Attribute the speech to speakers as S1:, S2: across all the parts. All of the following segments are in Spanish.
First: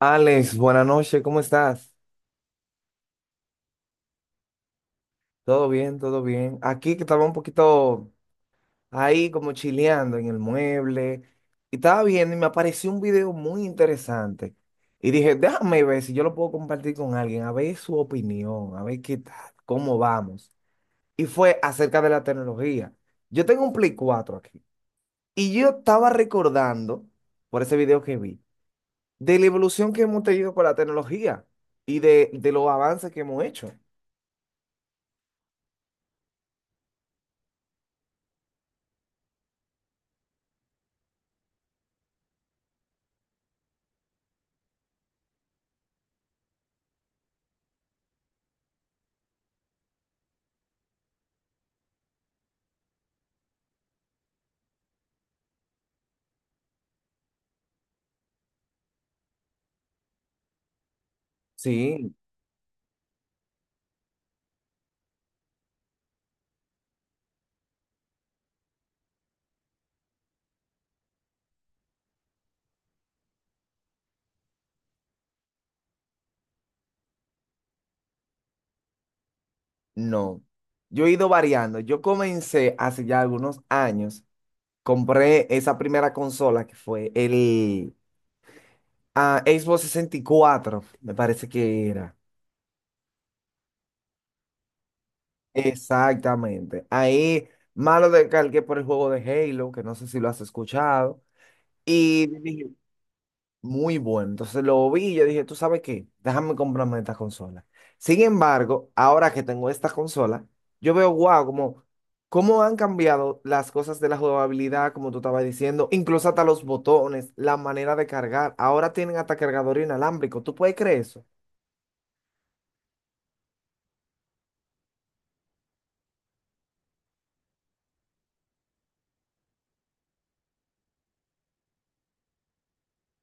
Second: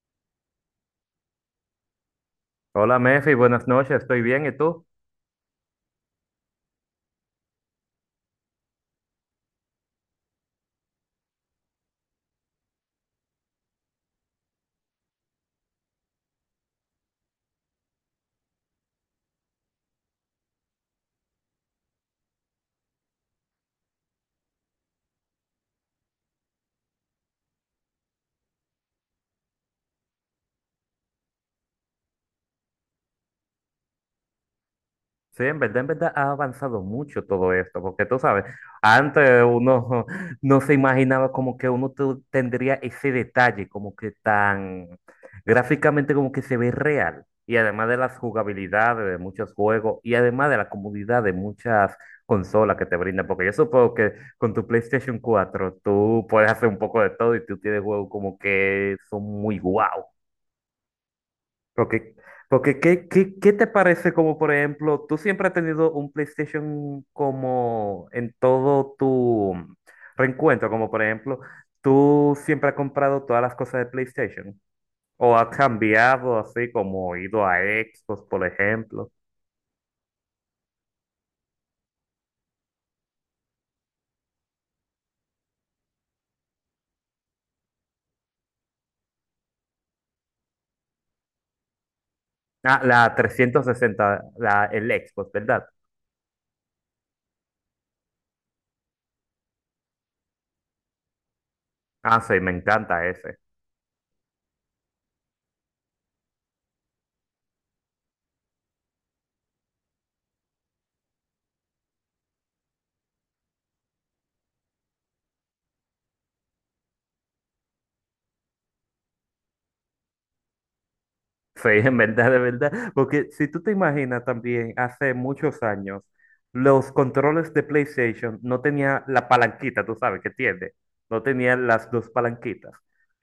S1: Alex, buenas noches, ¿cómo estás?
S2: Hola Mefi, buenas noches, estoy bien, ¿y tú?
S1: Todo bien, todo bien. Aquí que estaba un poquito ahí como chileando en el mueble y estaba viendo y me apareció un video muy interesante. Y dije, déjame ver si yo lo puedo compartir con alguien, a ver su opinión, a ver qué tal, cómo vamos. Y fue acerca de la tecnología. Yo tengo un Play 4 aquí y yo estaba recordando, por ese video que vi, de la evolución que hemos tenido con la tecnología y de los avances que hemos hecho.
S2: Sí, en verdad ha avanzado mucho todo esto, porque tú sabes, antes uno no se imaginaba como que uno tendría ese detalle, como que tan gráficamente como que se ve real, y además de las jugabilidades de muchos juegos, y además de la comodidad de muchas consolas que te brindan, porque yo supongo que con tu PlayStation cuatro tú puedes hacer un poco de todo y tú tienes juegos como que son muy guau.
S1: Sí.
S2: Porque, porque ¿qué te parece como, por ejemplo, tú siempre has tenido un PlayStation como en todo tu reencuentro, como por ejemplo, tú siempre has comprado todas las cosas de PlayStation, o has cambiado así como ido a Xbox, por ejemplo.
S1: No, yo he ido variando. Yo comencé hace ya algunos años, compré esa primera consola que fue el Xbox 64, me parece que era.
S2: Ah, la 360 el Xbox, ¿verdad?
S1: Exactamente. Ahí malo descargué por el juego de Halo, que no sé si lo has escuchado.
S2: Ah,
S1: Y
S2: sí, me
S1: dije,
S2: encanta ese.
S1: muy bueno. Entonces lo vi y yo dije, ¿tú sabes qué? Déjame comprarme esta consola. Sin embargo, ahora que tengo esta consola, yo veo, wow, como cómo han cambiado las cosas de la jugabilidad, como tú estabas diciendo, incluso hasta los botones, la manera de cargar. Ahora tienen hasta cargador inalámbrico. ¿Tú puedes creer eso?
S2: Sí, en verdad, de verdad. Porque si tú te imaginas también, hace muchos años, los controles de PlayStation no tenían la palanquita, tú sabes que tiene. No tenían las dos palanquitas.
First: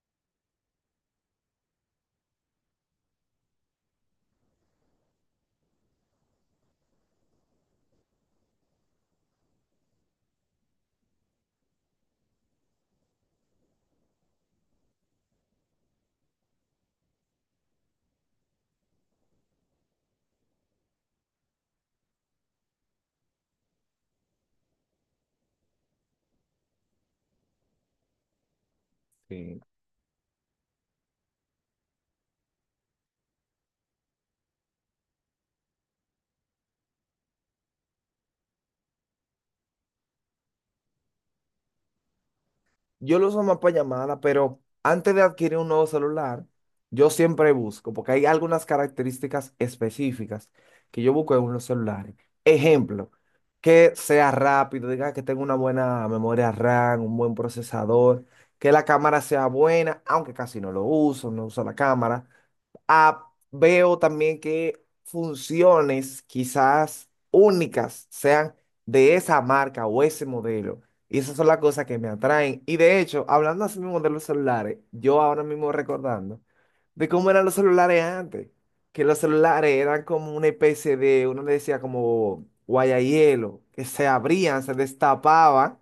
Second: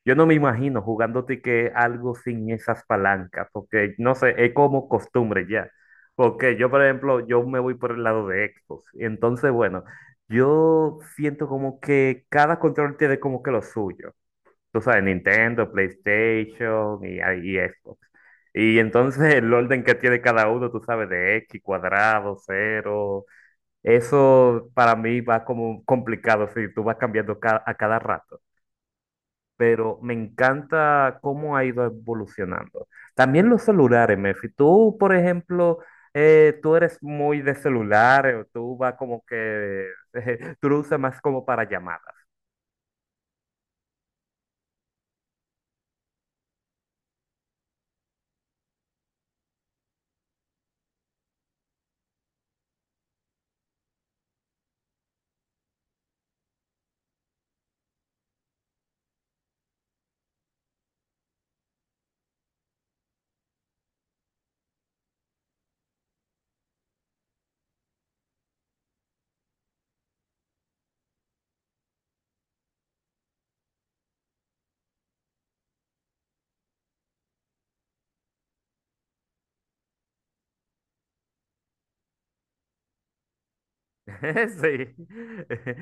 S2: Yo no me imagino jugándote que algo sin esas palancas, porque no sé, es como costumbre ya. Porque yo, por ejemplo, yo me voy por el lado de Xbox. Entonces, bueno, yo siento como que cada control tiene como que lo suyo, tú sabes, Nintendo, PlayStation y, y Xbox. Y entonces el orden que tiene cada uno, tú sabes, de X cuadrado, cero, eso para mí va como complicado, si tú vas cambiando a cada rato.
S1: Sí.
S2: Pero me encanta cómo ha ido evolucionando. También los celulares, Mefi. Tú, por ejemplo, tú eres muy de celulares, o tú vas como que, tú lo usas más como para llamadas.
S1: Yo lo uso más para llamadas, pero antes de adquirir un nuevo celular, yo siempre busco, porque hay algunas características específicas que yo busco en unos celulares. Ejemplo, que sea rápido, diga que tenga una buena memoria RAM, un buen procesador, que la cámara sea buena, aunque casi no lo uso, no uso la cámara. Veo también que funciones quizás únicas sean de esa marca o ese modelo. Y esas son las cosas que me atraen. Y de hecho, hablando así mismo de los celulares, yo ahora mismo recordando de cómo eran los celulares antes. Que los celulares eran como una especie de, uno le decía como guayahielo, que se abrían, se
S2: Sí.
S1: destapaban,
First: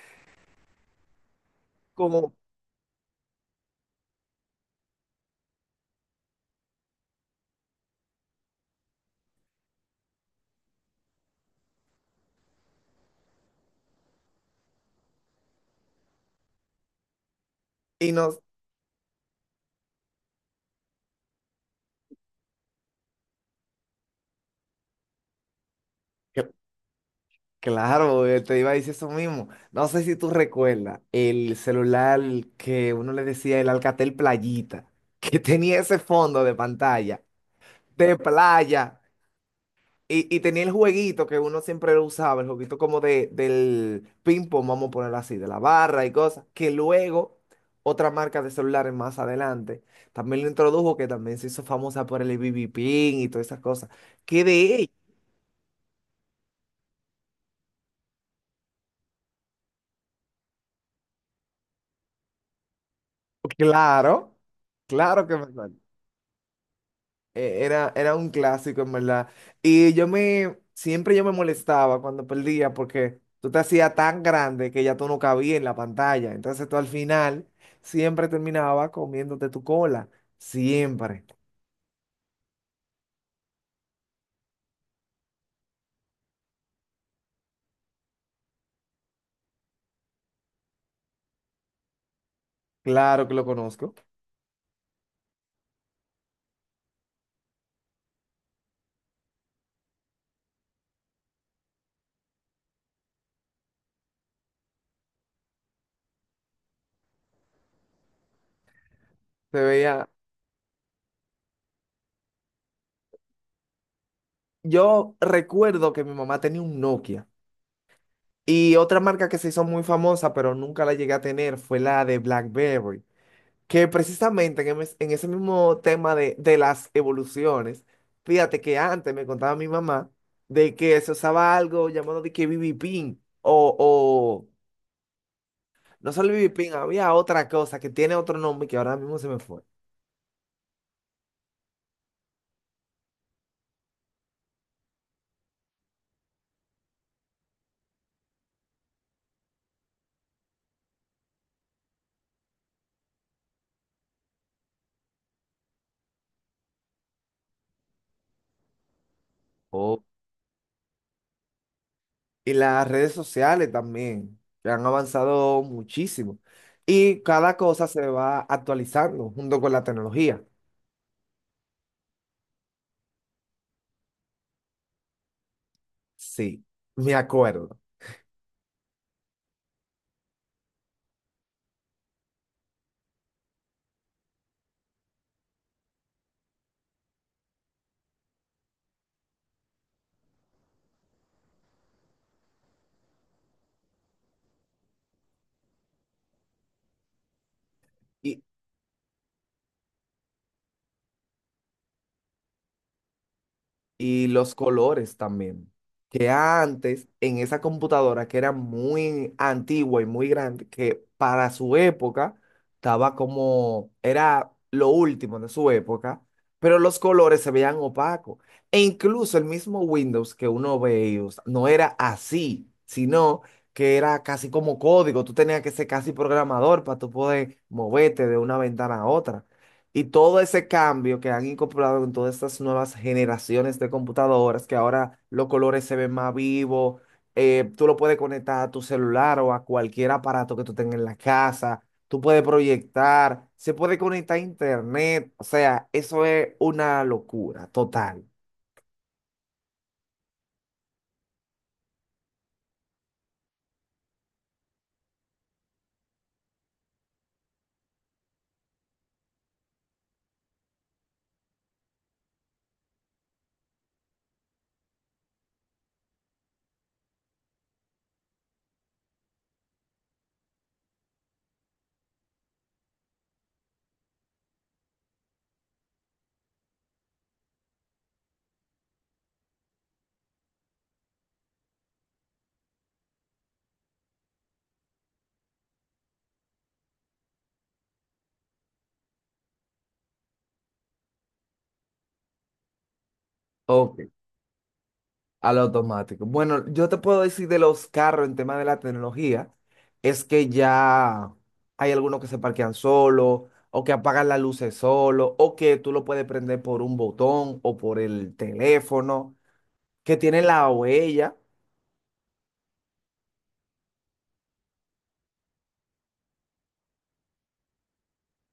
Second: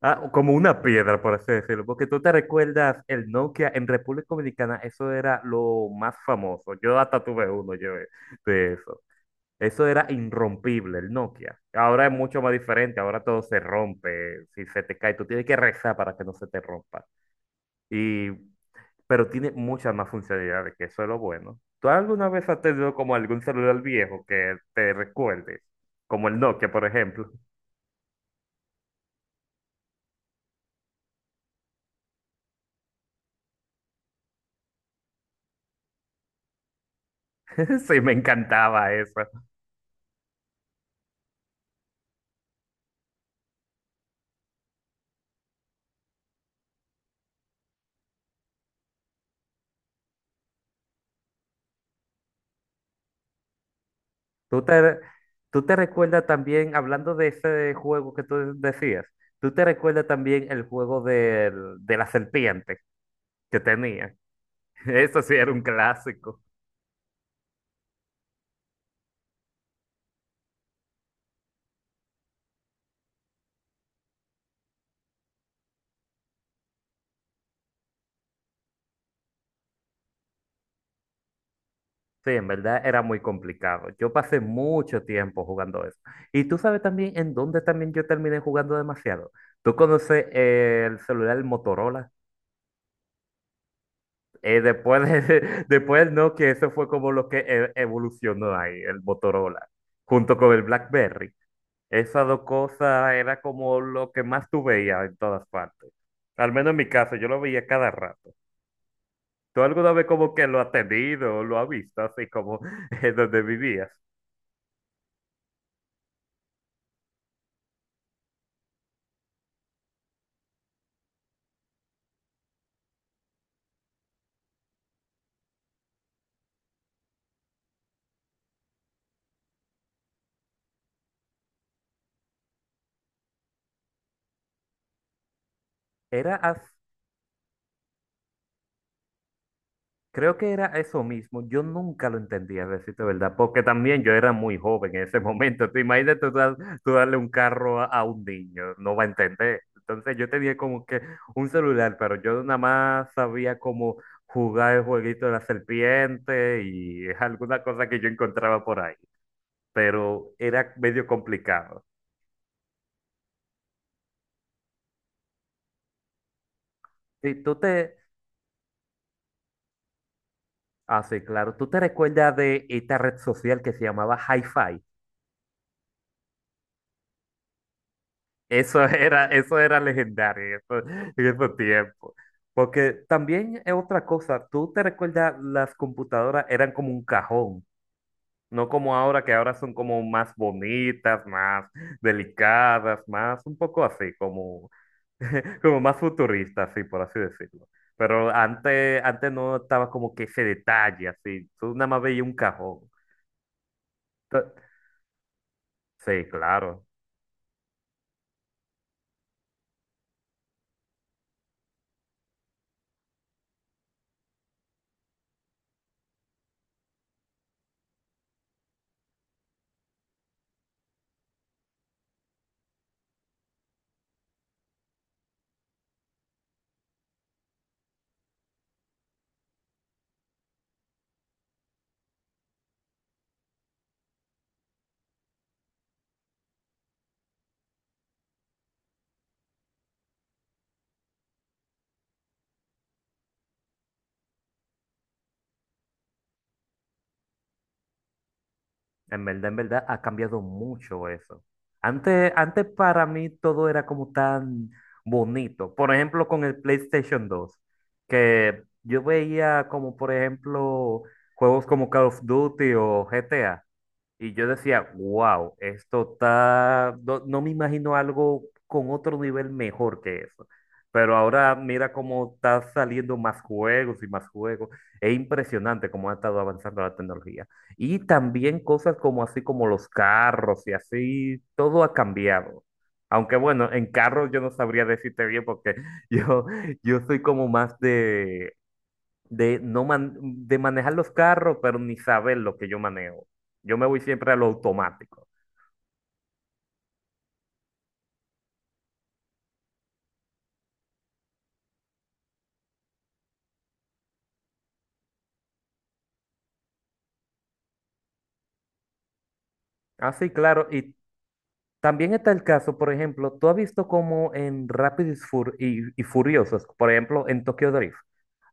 S2: Ah, como una piedra, por así decirlo, porque tú te
S1: como,
S2: recuerdas el Nokia en República Dominicana, eso era lo más famoso. Yo hasta tuve uno yo, de eso. Eso era irrompible, el Nokia. Ahora es mucho más diferente, ahora todo se rompe, si se te cae, tú tienes que rezar para que no se te rompa.
S1: y
S2: Y,
S1: nos,
S2: pero tiene muchas más funcionalidades, que eso es lo bueno. ¿Tú alguna vez has tenido como algún celular viejo que te recuerde? Como el Nokia, por ejemplo.
S1: claro, te iba a decir eso mismo. No sé si tú recuerdas el celular que uno le decía el Alcatel Playita, que tenía ese fondo de pantalla
S2: Sí, me
S1: de
S2: encantaba
S1: playa
S2: eso.
S1: y tenía el jueguito que uno siempre lo usaba, el jueguito como de, del ping-pong, vamos a ponerlo así, de la barra y cosas, que luego otra marca de celulares más adelante también lo introdujo, que también se hizo famosa por el BB Pin y todas esas cosas. Que
S2: ¿Tú
S1: de hecho,
S2: te, tú te recuerdas también, hablando de ese juego que tú decías, tú te recuerdas también el juego de la serpiente que tenía?
S1: claro,
S2: Eso
S1: claro
S2: sí
S1: que me
S2: era un
S1: acuerdo.
S2: clásico.
S1: Era un clásico, en verdad. Y yo siempre yo me molestaba cuando perdía porque tú te hacías tan grande que ya tú no cabías en la pantalla. Entonces tú al final siempre terminabas comiéndote tu cola. Siempre.
S2: Sí, en verdad era muy complicado. Yo pasé mucho tiempo jugando eso. Y tú sabes también en dónde también yo terminé jugando demasiado. ¿Tú conoces el celular Motorola?
S1: Claro que lo conozco.
S2: Después, después, no, que eso fue como lo que evolucionó ahí, el Motorola, junto con el BlackBerry. Esas dos cosas era como lo que más tú veías en todas partes. Al menos en mi caso, yo lo veía cada rato.
S1: Se
S2: ¿Tú alguna vez
S1: veía.
S2: como que lo has tenido, lo has visto, así como en donde vivías?
S1: Yo recuerdo que mi mamá tenía un Nokia. Y otra marca que se hizo muy famosa, pero nunca la llegué a tener, fue la de BlackBerry. Que precisamente en, en ese mismo tema de las evoluciones, fíjate que antes me contaba mi mamá de que se usaba algo llamado de que BB Pin o no solo
S2: Era
S1: BB Pin,
S2: así.
S1: había otra cosa que tiene otro nombre que ahora mismo se me fue.
S2: Creo que era eso mismo. Yo nunca lo entendía, a decirte verdad, porque también yo era muy joven en ese momento. Tú imagínate tú, tú darle un carro a un niño, no va a entender. Entonces yo tenía como que un celular, pero yo nada más sabía cómo jugar el jueguito de la serpiente y alguna cosa que yo encontraba por ahí,
S1: Oh,
S2: pero era medio complicado.
S1: Y las redes sociales también, que han avanzado muchísimo. Y
S2: Sí,
S1: cada
S2: tú
S1: cosa
S2: te,
S1: se va actualizando junto con la tecnología.
S2: sí, claro, tú te recuerdas de esta red social que se llamaba hi.
S1: Sí, me acuerdo.
S2: Eso era legendario en en esos tiempos. Porque también es otra cosa, tú te recuerdas, las computadoras eran como un cajón, no como ahora, que ahora son como más bonitas, más delicadas, más un poco así, como, como más futuristas, así por así decirlo. Pero antes, antes no estaba como que ese detalle, así, tú nada más veías un cajón.
S1: Y
S2: T-
S1: los colores también.
S2: Sí,
S1: Que
S2: claro.
S1: antes, en esa computadora que era muy antigua y muy grande, que para su época estaba como, era lo último de su época, pero los colores se veían opacos. E incluso el mismo Windows que uno ve y usa, no era así, sino que era casi como código. Tú tenías que ser casi programador para tú poder moverte de una ventana a otra. Y todo ese cambio que han incorporado en todas estas nuevas generaciones de computadoras, que ahora los colores se ven más vivos, tú lo puedes conectar a tu celular o a cualquier aparato que tú tengas en la casa, tú puedes proyectar, se puede conectar a internet, o sea, eso es una locura total.
S2: En verdad, ha cambiado mucho eso. Antes, antes para mí todo era como tan bonito. Por ejemplo, con el PlayStation dos, que yo veía como, por ejemplo, juegos como Call of Duty o GTA. Y yo decía, wow, esto está, no, no me imagino algo con otro nivel mejor que eso. Pero ahora mira cómo está saliendo más juegos y más juegos. Es impresionante cómo ha estado avanzando la tecnología. Y también cosas como así como los carros y así, todo ha cambiado. Aunque bueno, en carros yo no sabría decirte bien porque yo, yo soy como más de no man- de manejar los carros, pero ni saber lo que yo manejo. Yo me
S1: Ok.
S2: voy siempre a lo automático.
S1: A lo automático. Bueno, yo te puedo decir de los carros en tema de la tecnología, es que ya hay algunos que se parquean solo, o que apagan las luces solo, o que tú lo puedes prender por un botón o por el teléfono,
S2: Ah,
S1: que
S2: sí,
S1: tienen
S2: claro.
S1: la
S2: Y
S1: huella.
S2: también está el caso, por ejemplo, tú has visto como en Rápidos y, y Furiosos, por ejemplo, en Tokyo Drift,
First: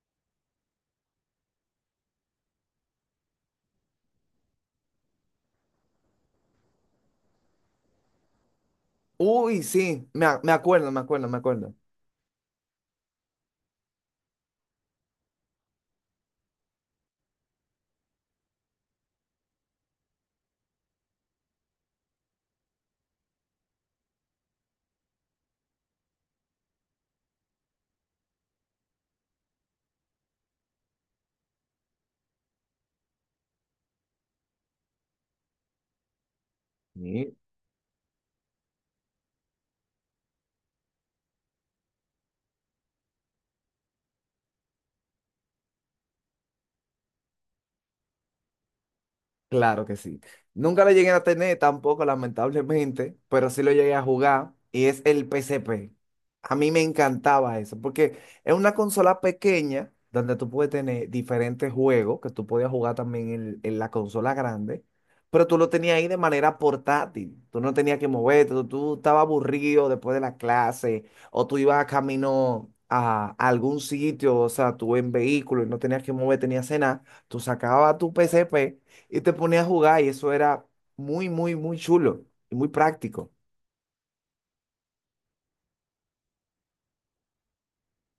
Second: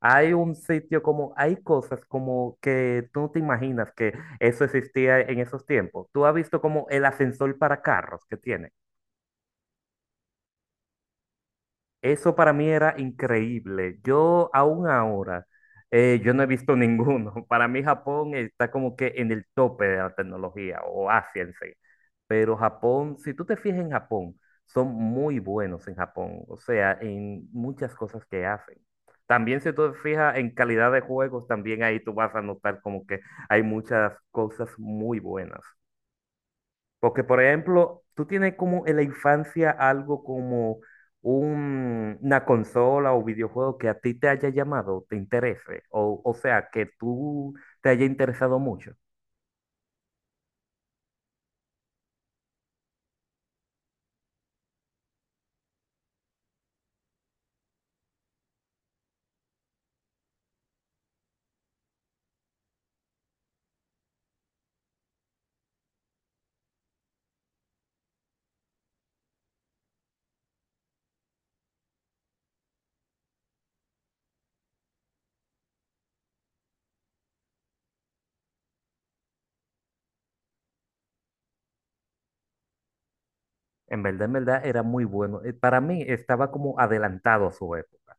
S2: hay un sitio como, hay cosas como que tú no te imaginas que eso existía en esos tiempos. Tú has visto como el ascensor para carros que tiene.
S1: Uy, sí, me, me acuerdo, me acuerdo, me acuerdo.
S2: Eso para mí era increíble. Yo aún ahora, yo no he visto ninguno. Para mí Japón está como que en el tope de la tecnología, o Asia en sí. Pero Japón, si tú te fijas en Japón, son muy buenos en Japón, o sea, en muchas cosas que hacen. También si tú te fijas en calidad de juegos, también ahí tú vas a notar como que hay muchas cosas muy buenas. Porque,
S1: Sí.
S2: por ejemplo, tú tienes como en la infancia algo como una consola o videojuego que a ti te haya llamado, te interese, o sea, que tú te haya interesado mucho.
S1: Claro que sí. Nunca lo llegué a tener tampoco, lamentablemente, pero sí lo llegué a jugar y es el PCP. A mí me encantaba eso, porque es una consola pequeña donde tú puedes tener diferentes juegos que tú podías jugar también en la consola grande, pero tú lo tenías ahí de manera portátil. Tú no tenías que moverte, tú estabas aburrido después de la clase o tú ibas a camino a, algún sitio, o sea, tú en vehículo y no tenías que moverte ni hacer nada. Tú sacabas tu PCP y te ponías a jugar y eso era muy, muy, muy chulo y muy práctico.
S2: En verdad, era muy bueno. Para mí estaba como adelantado a su época.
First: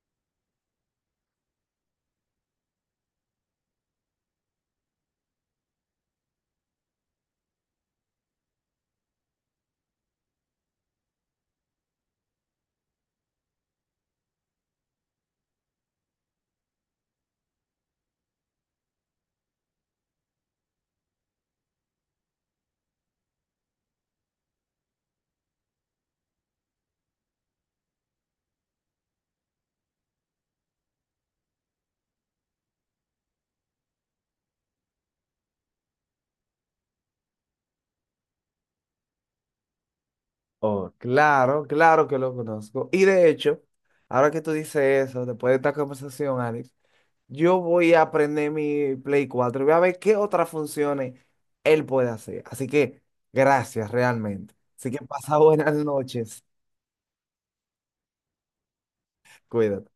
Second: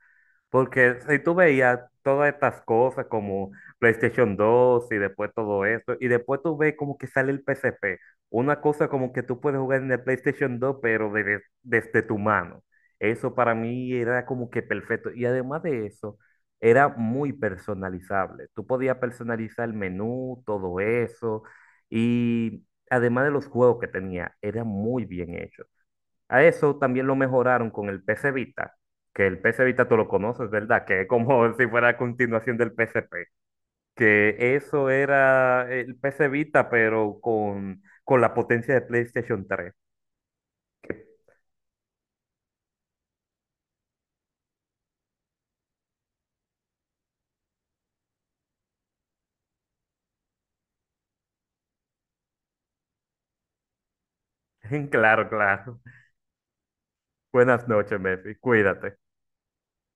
S2: Porque si tú veías todas estas cosas como PlayStation dos y después todo esto, y después tú ves como que sale el PSP, una cosa como que tú puedes jugar en el PlayStation dos pero desde, desde tu mano. Eso para mí era como que perfecto. Y además de eso, era muy personalizable. Tú podías personalizar el menú, todo eso, y además de los juegos que tenía, era muy bien hecho. A eso también lo mejoraron con el PS Vita, que el PS Vita tú lo conoces, ¿verdad? Que es como si fuera a continuación del PSP, que eso era el PS Vita, pero con la potencia de PlayStation tres.
S1: Oh, claro, claro que lo conozco. Y de hecho, ahora que tú dices eso, después de esta conversación, Alex, yo voy a aprender mi Play 4 y voy a ver qué otras funciones él puede hacer. Así que gracias realmente. Así que
S2: Claro,
S1: pasa buenas
S2: claro.
S1: noches.
S2: Buenas noches, Messi. Cuídate.
S1: Cuídate.